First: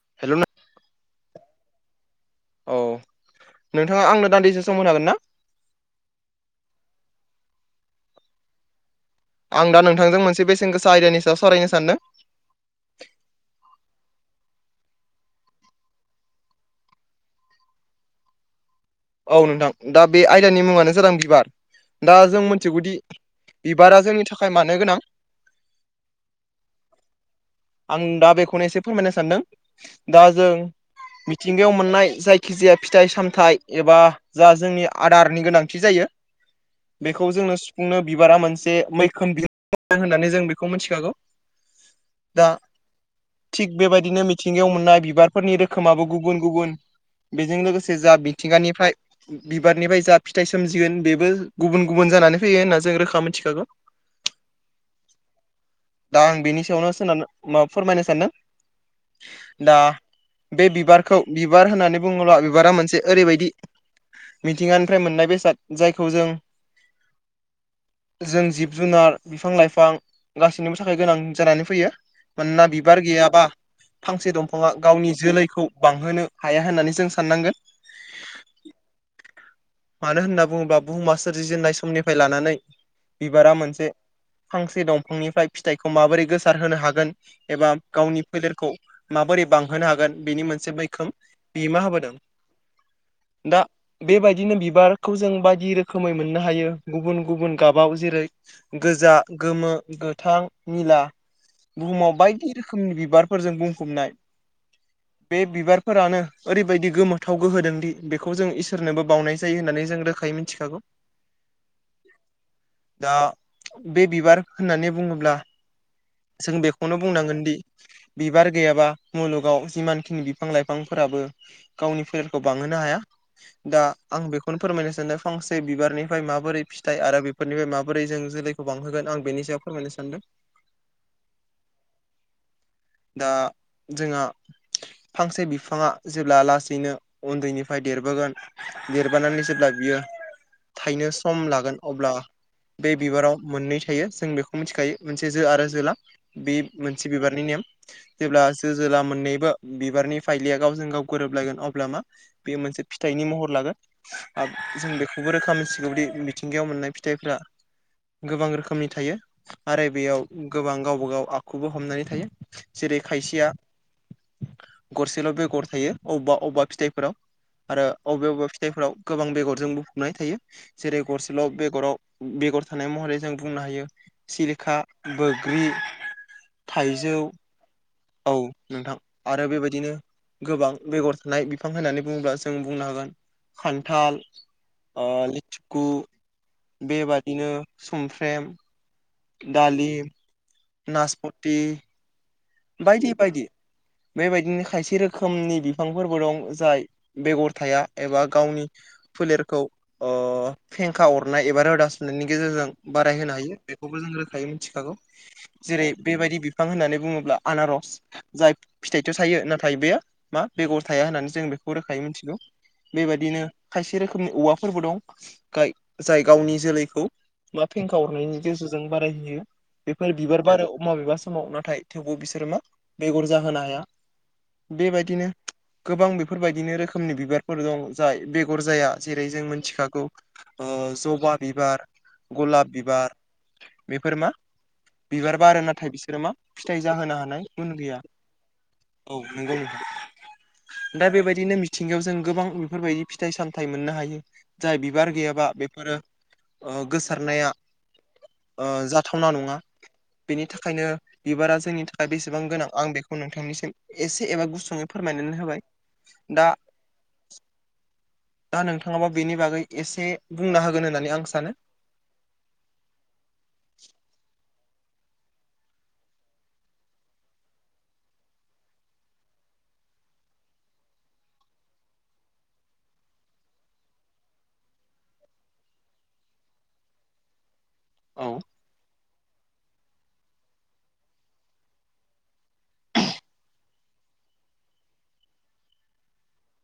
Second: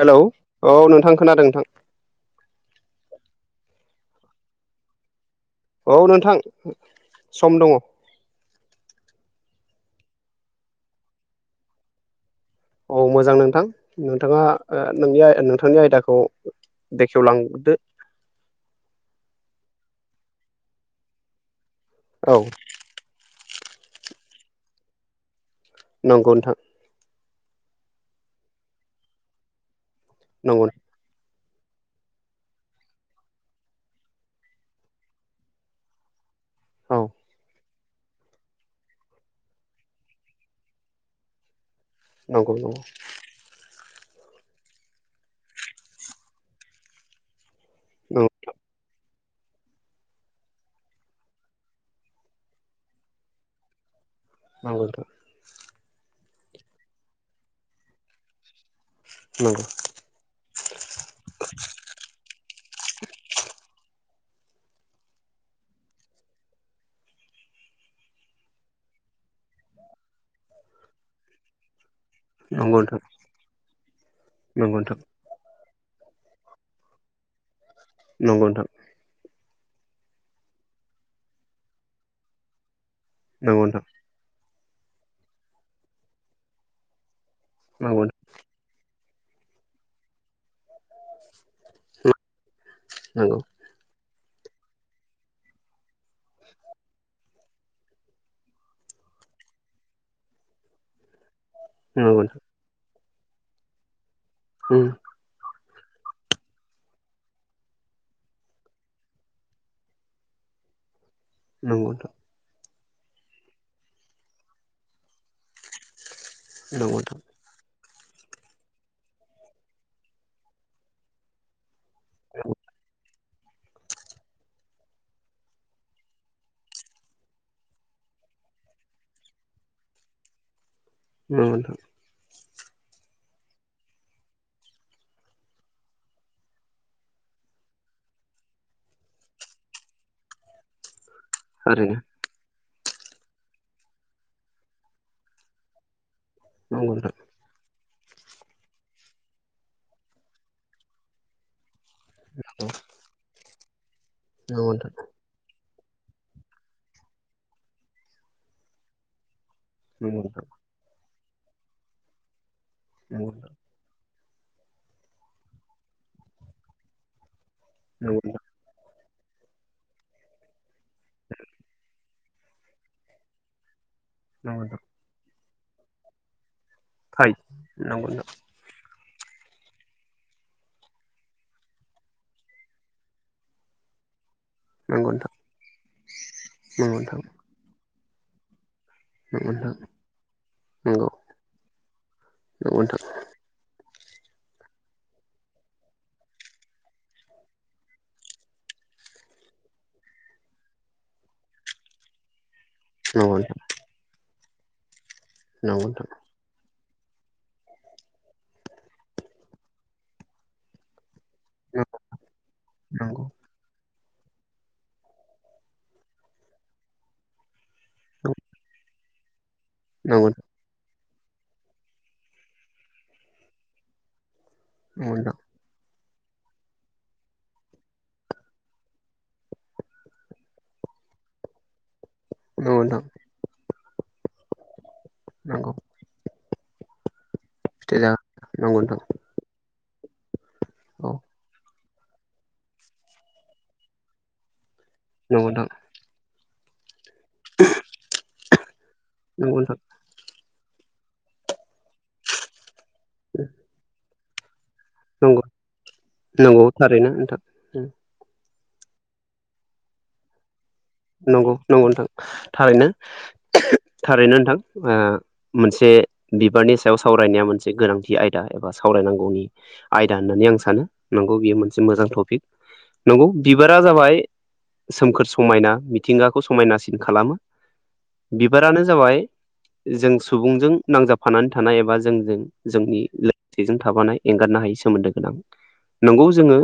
Hello hello औ नोंथां खोनादों नोंथां। औ नोंथाङा आंनो दान्दिसे सम होनो हागोन ना? औ नोंथां सम दङ। आं दा नोंथांजों मोनसे बेसेन गोसा आयदियानि सायाव सावरायनो सानदों। औ मोजां नोंथां नोंथाङा ओ नोंनि आ नोंथांनि आयदाखौ बेखेवलांदो औ नोंथां दा बे आयदानि मुंङानो जादों बिबार दा औ जों मिथिगौदि बिबारा जोंनि थाखाय मानो गोनां नंगौ नोंथां आं दा बेखौनो एसे फोरमायनो सानदों दा जों नंगौ मिथिंगायाव मोननाय जायखिजाया फिथाइ सामथाइ एबा जा जोंनि आदारनि गोनांथि जायो औ बेखौ जोंनो सु बिबारआ मोनसे मैखोम होननानै जों बेखौ मिथिखागौ। दा नंगौ नंगौ थिग बेबायदिनो मिथिंगायाव मोननाय बिबारफोरनि रोखोमाबो गुबुन गुबुन बेजों लोगोसे जा नंगौ बि निफ्राय बिबारनिफ्राय जा फिथाइ सोमजिगोन बेबो गुबुन गुबुन जानानै फैयो होनना जों रोखा मोनथिखागौ नोंगौ नोंथां। दा आं बेनि सायावनो सोनानो माबा फोरमायनो सानदों। दा बे बिबारखौ बिबार होननानै बुङोब्ला बिबारा मोनसे ओरैबायदि मिथिंगानिफ्राय मोननाय बेसाद‌ जायखौ जों जों जिब जुनार बिफां लाइफां गासिबनिबो थाखाय गोनां जानानै फैयो नंगौ मानोना नोंथां बिबार गैयाबा फांसे दंफाङा नंगौ गावनि जोलैखौ बांहोनो हाया होननानै जों साननांगोन। नंगौ नोंथां मानो होनना बुङोब्ला बुहुमा सोरजिजेननाय समनिफ्राय लानानै बिबारा नंगौ नोंथां नंगौ नोंथां नंगौ नोंथां मोनसे फांसे दंफांनिफ्राय फिथायखौ माबोरै गोसार होनो हागोन एबा गावनि फोलेरखौ माबोरै बांहोनो हागोन बेनि मोनसे मैखोम बिहोमा होबोदों। नंगौ दा बेबायदिनो बिबारखौ जों बायदि रोखोमै मोननो हायो गुबुन गुबुन गाबाव जेरै गोजा गोमो गोथां निला बुहुमाव नंगौ बायदि रोखोमनि बिबारफोरजों बुंफबनाय। [unintelligible] बे बिबारफोरानो ओरैबायदि गोमोथाव गोहोदों दि बेखौ जों इसोरनोबो बावनाय जायो होननानै जों रोखा यै मिथिखागौ। नंगौ नोंथां दा बे बिबार होननानै बुङोब्ला जों नंगौ नोंथां नंगौ नोंथां नंगौ बेखौनो नोंथां बुंनांगोन दि बिबार गैयाबा मुलुगाव जिमान खिनि बिफां लाइफांफोराबो गावनि फोलेरखौ बांहोनो हाया। दा आं बेखौनो फोरमायनो सानदों फांसे बिबारनिफ्राय माबोरै फिथाइ आरो बे फोरनिफ्राय माबोरै जों जोलैखौ बांहोगोन आं बेनि सायाव फोरमायनो सानदों। [unintelligible] दा जोंहा फांसे बिफाङा जेब्ला लासैनो उन्दैनिफ्राय देरबोगोन देरबोनानै जेब्ला बियो थायनो सम लागोन थारैनो अब्ला बे बिबाराव मोननै थायो। जों बेखौ मिथिखायो मोनसे जो आरो जोला बे नंगौ मोनसे नोंथां बिबार बि नेम जेब्ला जो जोला मोननैबो बिबारनि फाइलिया गावजों गोरोबलायगोन अब्ला मा बे मोनसे फिथाइनि महर लागोन, आ नंगौ नोंथां जों बेखौ गुबुन रोखोमनि सिगौदि मिथिंगायाव मोननाय फिथाइफ्रा गोबां रोखोमनि थायो। आरो बेयाव नंगौ नोंथां गोबां गावबागाव आखुबो हमनानै थायो जेरै नंगौ नोंथां खायसेया गरसेल' बेगर थायो अबबा अबबा फिथाइफोराव आरो नंगौ नोंथां अबेबा अबे जायफोराव गोबां बेगरजों बुंफबनाय थायो जेरै गरसेल' बेगराव बेगर थानाय महरै जों बुंनो हायो। नंगौ सिलिखा, नोंथां बोग्रि, थाइजौ थारैनो नंगौ नोंथां औ। नोंथां आरो बेबायदिनो गोबां बेगर थानाय बिफां होननानै बुङोब्ला जों बुंनो हागोन खान्थाल ओ नंगौ नोंथां लेथिखु नंगौ नोंथां बेबादिनो सुमफ्रेम नंगौ नोंथां डालिम, नंगौ नासपुथि नोंथां बायदि बायदि‌‌। बेबायदिनो खायसे रोखोमनि बिफांफोरबो दं, जाय बेगर थाया एबा गावनि फोलेरखौ ओ फेंखा अरनाय एबा रोदा सुनायनि गेजेरजों बारायहोनो नंगौ हायो। बेखौबो जों रोखायै मिथिखागौ जेरै नोंथां बेबायदि बिफां होननानै बुङोब्ला आनारस जाय फिथाइथ' थायो। नाथाय बेयो मा बेगर थाया होननानै जों बेखौ नंगौ रोखायै मिथिगौ। नोंथां बेबादिनो खायसे खायसे रोखोमनि औवाफोरबो दं गाय जाय गावनि जोलैखौ औवा फेंखा हरनायनि गेजेरजों बारायहैयो। बेफोर नंगौ बिबार बारो माबेबा समाव नाथाय थेवबो बिसोर आरोमा बेगर जाहोनो हाया, नंगौ नंगौ बेबायदिनो नोंथां गोबां बेफोरबायदिनो रोखोमनि बिबारफोर दं, जाय बेगर जाया जेरै जों मिथिखागौ ओ जबा बिबार गलाब नंगौ नोंथां बिबार बेफोर मा बिबार बारो। नंगौ नाथाय बिसोरो मा फिथाइ जाहोनो हानाय गुन फिथाइ गैया। जागोन नंगौ नोंथां औ नंगौ नोथां। दा औ बेबायदिनो मिथिंगायाव जों गोबां बेफोरबायदि फिथाइ सामथाइ मोननो हायो। जाय बिबार गैयाबा नंगौ नोंथां बेफोरो ओ गोसो नाया ओ जाथावना नङा नंगौ नोंथां बेनि थाखायनो बिबारा जोंनि थाखा दा बेसेबां गोनां आं बेखौ नोंथांनिसिम एसे एबा गुसुङै फोरमायनानै नंगौ होबाय दा नंगौ थारैनो नोंथां नंगौ दा नोंथाङाबा बेनि बागै एसे बुंना होगोन होननानै आं नंगौ सानो नंगौ नोंथां, थारैनो थारैनो नोंथां ओ मोनसे बिबारनि सायाव सावरायनाया मोनसे गोनांथि आयदा एबा सावरायनांगौनि आयदा होननानै आं सानो। नंगौ मोनसे मोजां तफिक, नंगौ बिबारा जाबाय सोमखोर समायना मिथिंगाखौ समायनासिन खालामो औ बिबारानो जाबाय जों सुबुंजों नांजाबफानानै थानाय एबा जोंजों जोंनि लोगोसेजों थाबानाय एंगारनो हायै सोमोन्दो गोनां नंगौ जोङो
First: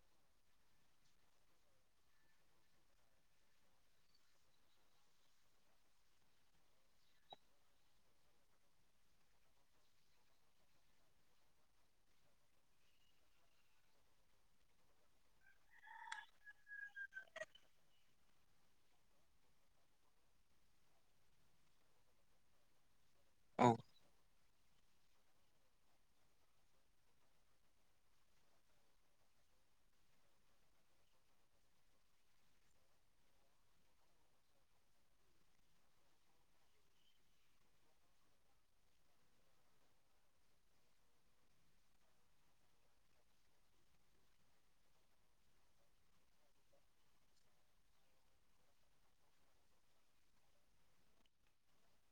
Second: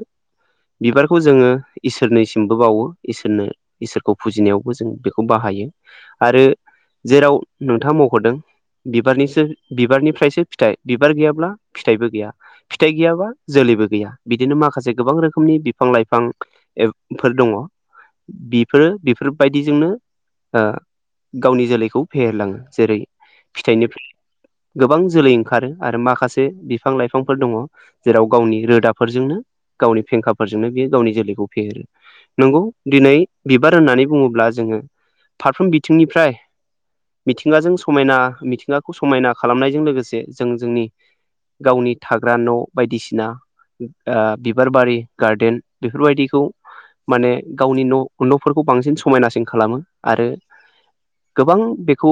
बिबारखौ जोङो इसोरनिसिमबो बावो इसोरनो इसोरखौ फुजिनायावबो जों बेखौ बाहायो आरो जेराव नोंथाङा मख'दों बिबारनिसो बिबारनिफ्रायसो फिथाइ बिबार गैयाब्ला फिथाइबो गैया फिथाइ गैयाबा जोलैबो गैया बिदिनो माखासे गोबां रोखोमनि बिफां-लाइफां एब फोर दङ बिब फोर बिफोरबायदिजोंनो ओ गावनि जोलैखौ फेहेर लाङो जेरै औ फिथाइनि [unintelligible] गोबां जोलै ओंखारो आरो माखासे बिफां लाइफांफोर दङ जेराव गावनि रोदाफोरजोंनो गावनि फेंखाफोरजोंनो बियो गावनि जोलैखौ फेहेरो नंगौ दिनै बिबार होननानै बुङोब्ला जोङो फारफ्रोम बिथिंनिफ्राय मिथिंगाजों समायना मिथिंगाखौ समायना खालामनायजों लोगोसे जों जोंनि गावनि थाग्रा न' बायदिसिना ओ बिबार बारि गार्देन बेफोरबायदिखौ माने गावनि न' न'फोरखौ बांसिन समायनासिन खालामो आरो गोबां बेखौ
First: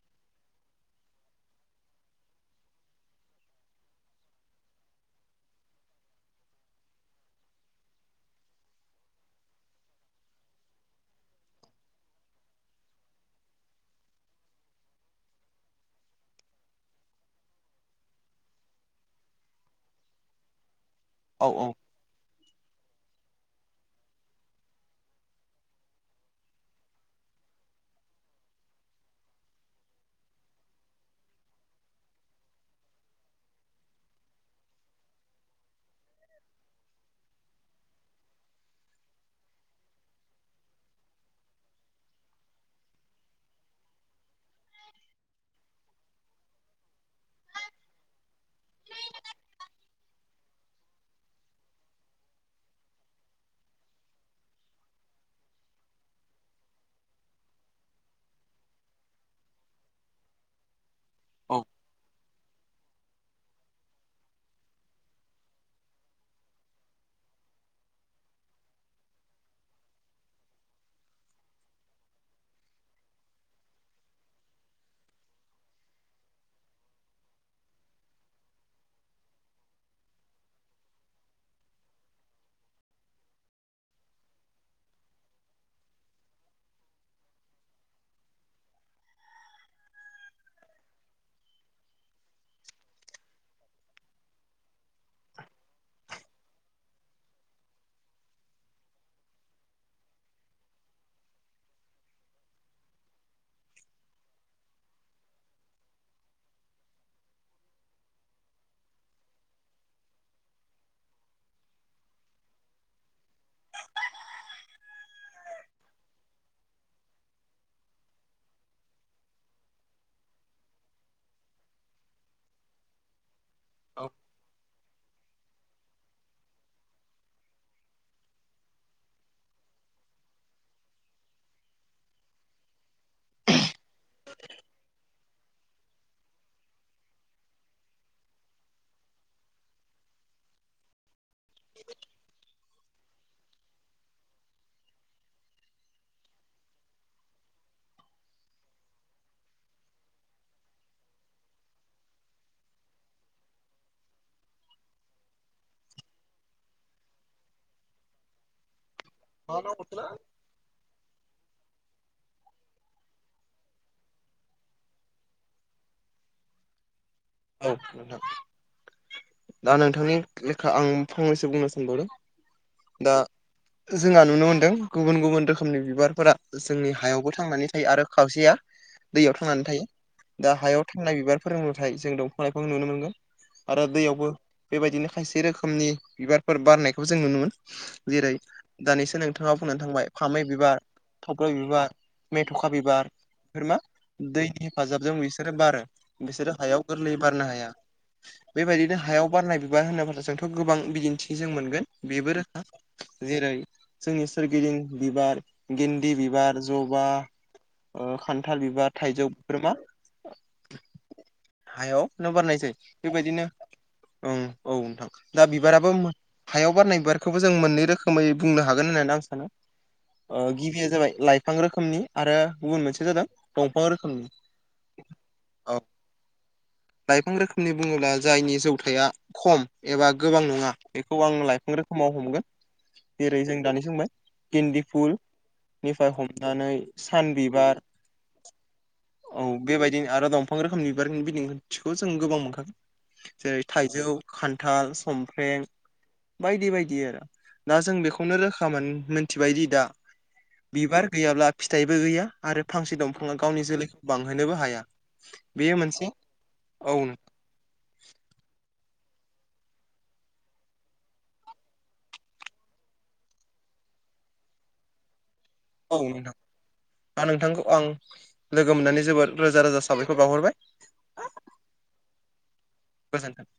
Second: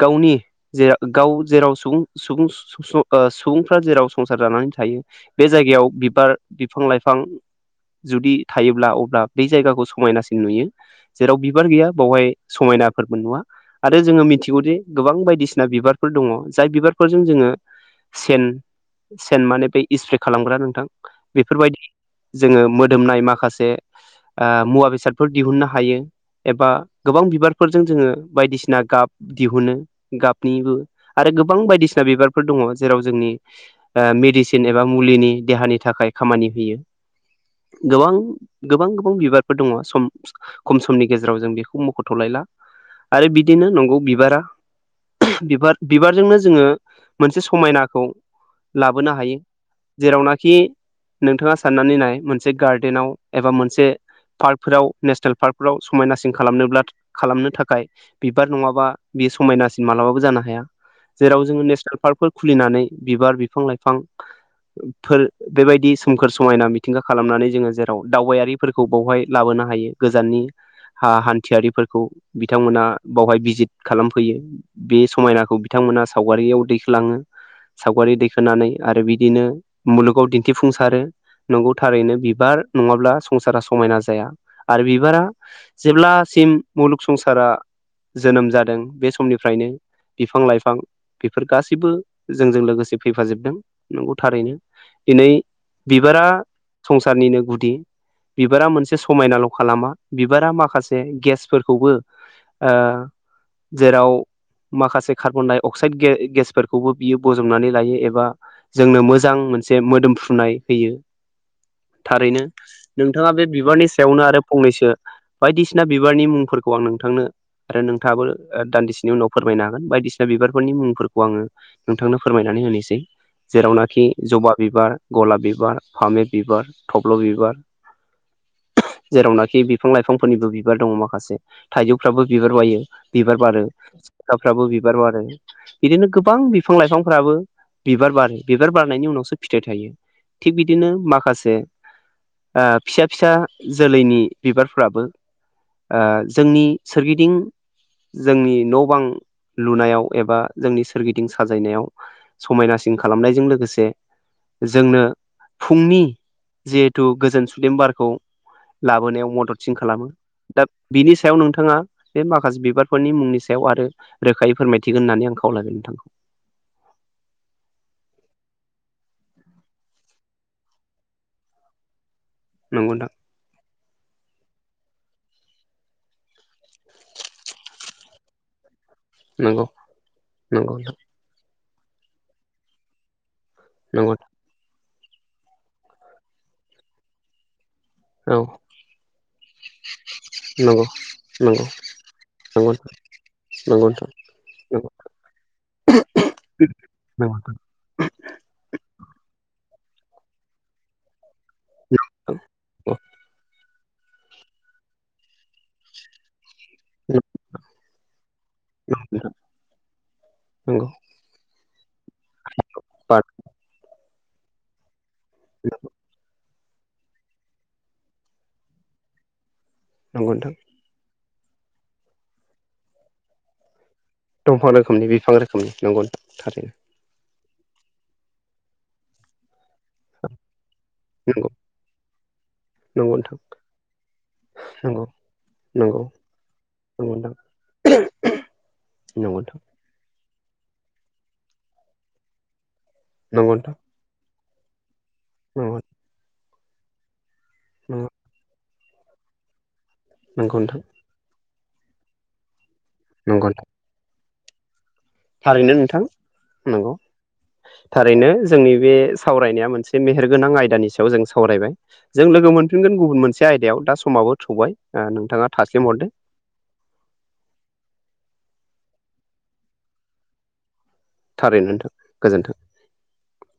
गावनि जेराव गाव जेराव सुबुं सुबुं स ओ सुबुंफ्रा जेराव संसार जानानै थायो बे जायगायाव बिबार, बिफां-लाइफां जुदि थायोब्ला अब्ला बे जायगाखौ समायनासि नुयो जेराव बिबार गैया बावहाय समायनाफोरबो नुवा आरो जोङो मिथिगौदे गोबां बायदिसिना बिबारफोर दङ जाय बिबारफोरजों जोङो सेन सेन माने बे इस्प्रे खालामग्रा नोंथां औ औ बेफोरबायदि जोङो मोदोमनाय माखासे ओ मुवा बेसाद फोर दिहुननो हायो एबा गोबां बिबारफोरजों जोङो बायदिसिना गाब दिहुनो गाबनिबो आरो गोबां बायदिसिना बिबारफोर दङ जेराव जोंनि ओ मेडिसिन एबा मुलिनि देहानि थाखाय खामानि होयो गोबां गोबां गोबां बिबारफोर दङ सम खम समनि गेजेराव जों बेखौ मख'थ'लायला आरो बिदिनो नंगौ बिबारा बिबार बिबारजोंनो जोङो मोनसे समायनाखौ लाबोनो हायो जेरावनाखि नोंथाङा साननानै नाय मोनसे गार्डेनाव एबा मोनसे पार्कफोराव नेसनेल पार्कफ्राव समायनासिन खालामनोब्ला खालामनो थाखाय बिबार नङाबा बे समायनासिन मालाबाबो जानो हाया जेराव औ जोङो नेसनेल पार्कफोर खुलिनानै बिबार बिफां-लाइफां फोर बेबायदि सोमखोर समायना मिथिंगा खालामनानै जोङो जेराव दावबायारिफोरखौ बावहाय लाबोनो हायो गोजाननि हा हान्थियारिफोरखौ बिथांमोना बावहाय भिजिट खालामफैयो बे समायनाखौ बिथांमोना सावगारियाव दैखोलाङो सावगारि दैखोनानै आरो बिदिनो मुलुगाव दिन्थिफुंसारो नंगौ थारैनो बिबार नङाब्ला संसारा समायना जाया आरो बिबारा जेब्लासिम मुलुग संसारा जोनोम जादों बे समनिफ्रायनो बिफां-लाइफां बेफोर गासैबो जोंजों लोगोसे फैफाजोबदों नंगौ थारैनो दिनै बिबारा संसारनिनो गुदि बिबारा मोनसे समायनाल' खालामा बिबारा माखासे गेसफोरखौबो ओ जेराव माखासे कार्बन डाइ अक्साइद गे-गेसफोरखौबो बियो बजबनानै लायो एबा जोंनो मोजां मोनसे मोदोमफ्रुनाय होयो। थारैनो नोंथाङा बे बिबारनि सायावनो आरो फंनैसो बायदिसिना बिबारनि मुंफोरखौ आं नोंथांनो आरो नोंथाङाबो ओ दान्दिसेनि उनाव फोरमायनो हागोन बायदिसिना बिबारफोरनि मुंफोरखौ आङो नोंथांनो फोरमायनानै होनोसै। औ जेरावनाखि जबा बिबार गलाब बिबार फामि बिबार थब्ल' बिबार जेरावनाखि बिफां लाइफांफोरनिबो बिबार दङ माखासे थाइजौफ्राबो बिबार बायो बिबार बारो। थाफ्राबो बिबार बारो। बिदिनो गोबां बिफां लाइफांफोराबो बिबार बारो बिबार बारनायनि उनावसो फिथाइ थायो। थिग बिदिनो माखासे ओ फिसा फिसा जोलैनि बिबारफ्राबो ओ जोंनि सोरगिदिं जोंनि न' बां लुनायाव एबा जोंनि सोरगिदिं साजायनायाव समायनासिन खालामनायजों लोगोसे जोंनो फुंनि जिहेथु गोजोन सुदेम बारखौ लाबोनायाव औ मददसिन खालामो। नोंथां दा बिनि सायाव नोंथाङा बे माखासे बिबारफोरनि मुंनि सायाव आरो रोखायै फोरमायथिगोन होननानै आं खावलायबाय नोंथां। औ नोंथां। दा नोंथांनि लेखा आं फंनैसो बुंनो नंगौ सानबावदों नोंथां दा जोंहा नुनो मोनदों गुबुन गुबुन रोखोमनि बिबारफोरा जोंनि हायावबो थांनानै थायो आरो खावसेया दैयाव थांनानै नंगौ थायो दा नंगौ हायाव थांनाय बिबार फोरा नाथाय जों दंफां लाइफां नुनो मोनगोन। आरो नंगौ दैयावबो बेबायदिनो खायसे रोखोमनि बिबारफोर बारनायखौ जों नुनो मोन जेरै औ दानिसो नोंथाङा बुंनानै थांबाय फामे बिबार नंगौ थब्ल' नंगौ बिबार मेथ'खा बिबार बेफोर मा नंगौ नंगौ नोंथां नंगौ दैनि हेफाजाबजों बिसोरो बारो बिसोरो हायाव गोरलै बारनो हाया बेबायदिनो हायाव बारनाय बिबार होनोबाथ' जोंथ' गोबां बिदिन्थि थि जों मोनगोन बेबो रोखा जेरै जोंनि सोरगिदिं बिबार गेन्दि बिबार जबा नंगौ ओ खान्थाल बिबार थाइजौ नंगौ बेफोर मा [unintelligible] हायावनो बारनाय जायो बार बेबायदिनो ओं औ नोंथां दा बिबाराबो हायाव बारनाय बिबारखौबो जों मोननै रोखोमै बुंनो हागोन होननानै आं सानो नंगौ ओ नोंथां गिबिया जाबाय लाइफ फां रोखोमनि आरो गुबुन मोनसेया जादों दंफां रोखोमनि। दंफां रोखोमनि बिफां रोखोमनि औ नंगौ नोंथां थारैनो। लाइफां रोखोमनि बुङोब्ला जायनि जौथाया खम एबा गोबां नङा बेखौ आं नंगौ लाइफां रोखोमाव हमगोन। नंगौ नोंथां जेरै जों दानिसो बुंबाय गेन्दि फुल नंगौ नंगौ [unintelligible] हमनानै नंगौ सान नोंथां बिबार नंगौ औ बेबायदिनो आरो दं फां रोखोमनि बिबारनि बिदिन्थिखौ जों गोबां मोनखागोन नोंथां नंगौ जेरै नोंथां थाइजौ खान्थाल सम फ्रें बायदि बायदि आरो दा जों बेखौनो रोखा मोन मोनथिबायदि दा नंगौ नंगौ नोंथां बिबार गैयाब्ला फिथाइबो गैया आरो फांसे दंफाङा नंगौ गावनि नोंथां जोलैखौ बांहोनोबो हाया। थारैनो बेयो नोंथां मोनसे औ नंगौ। थारैनो जोंनि बे सावरायनाया मोनसे मेहेरगोनां आयदानि सायाव जों सावरायबाय। जों लोगो मोनफिनगोन गुबुन मोनसे आयदायाव दा समाबो थौबाय आ नोंथाङा थास्लिम औ हरदो नोंथां दा नोंथांखौ आं लोगो मोननानै जोबोर रोजा रोजा साबायखर बावहरबाय थारैनो नोंथां गोजोन्थों गोजोन्थों